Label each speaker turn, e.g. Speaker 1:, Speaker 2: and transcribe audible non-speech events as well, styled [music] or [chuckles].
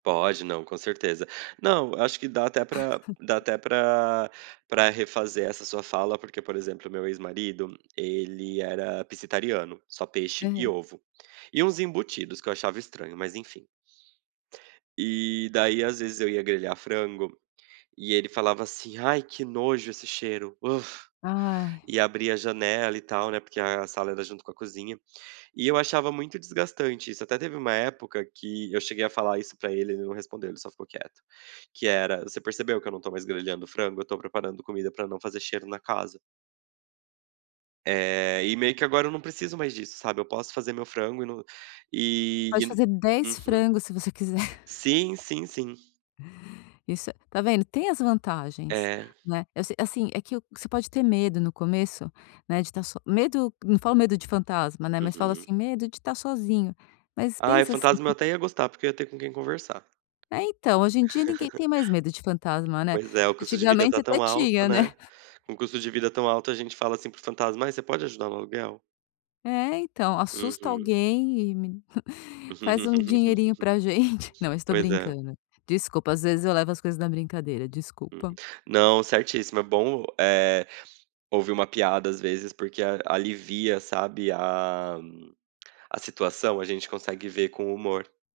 Speaker 1: Pode, não, com certeza. Não, eu acho que dá até pra dá
Speaker 2: [laughs]
Speaker 1: até pra pra refazer essa sua fala, porque, por exemplo, meu ex-marido, ele era pescetariano só peixe e
Speaker 2: Hã.
Speaker 1: ovo, e uns embutidos que eu achava estranho, mas enfim. E daí às vezes eu ia grelhar frango, e ele falava assim: "Ai, que nojo esse cheiro".
Speaker 2: Ai.
Speaker 1: E abria a janela e tal, né, porque a sala era junto com a cozinha. E eu achava muito desgastante isso. Até teve uma época que eu cheguei a falar isso pra ele, ele não respondeu ele só ficou quieto, que era: "Você percebeu que eu não estou mais grelhando frango? Estou preparando comida pra não fazer cheiro na casa". Eh, e meio que agora eu não preciso mais disso, sabe, eu posso fazer meu frango e no e e
Speaker 2: Pode
Speaker 1: n
Speaker 2: fazer 10
Speaker 1: Uhum.
Speaker 2: frango se você quiser. [chuckles]
Speaker 1: Sim, sim, sim.
Speaker 2: Isso é Tá vendo, tem as vantagens,
Speaker 1: É.
Speaker 2: né. Eu se assim, é que o você pode ter medo no começo, né, de estar só medo, não falo de fantasma, né, mas falo
Speaker 1: Uhum.
Speaker 2: assim, medo de tá sozinho, mas
Speaker 1: Ai,
Speaker 2: pensa, assim,
Speaker 1: fantasma eu
Speaker 2: que
Speaker 1: até ia gostar, porque eu ia ter com quem conversar.
Speaker 2: É, então, hoje em dia ninguém
Speaker 1: [laughs]
Speaker 2: tem mais medo de fantasma, né.
Speaker 1: Pois é, o custo de vida
Speaker 2: Antigamente
Speaker 1: está
Speaker 2: até
Speaker 1: tão alto,
Speaker 2: tinha, né.
Speaker 1: né.
Speaker 2: [chuckles]
Speaker 1: Com custo de vida tão alto a gente fala assim para o fantasma: "Ai, você pode ajudar no aluguel?".
Speaker 2: É, então. "Assusta
Speaker 1: Uhum.
Speaker 2: alguém e me [chuckles] faz um dinheirinho pra gente".
Speaker 1: [laughs]
Speaker 2: Não isso estou
Speaker 1: Pois é.
Speaker 2: brincando. Desculpa, às vezes eu levo as coisas na brincadeira,
Speaker 1: Hum.
Speaker 2: desculpa.
Speaker 1: Não, certíssimo, é bom, eh, ouvir uma piada, às vezes, porque a alivia, sabe, a a situação, a gente consegue ver com humor.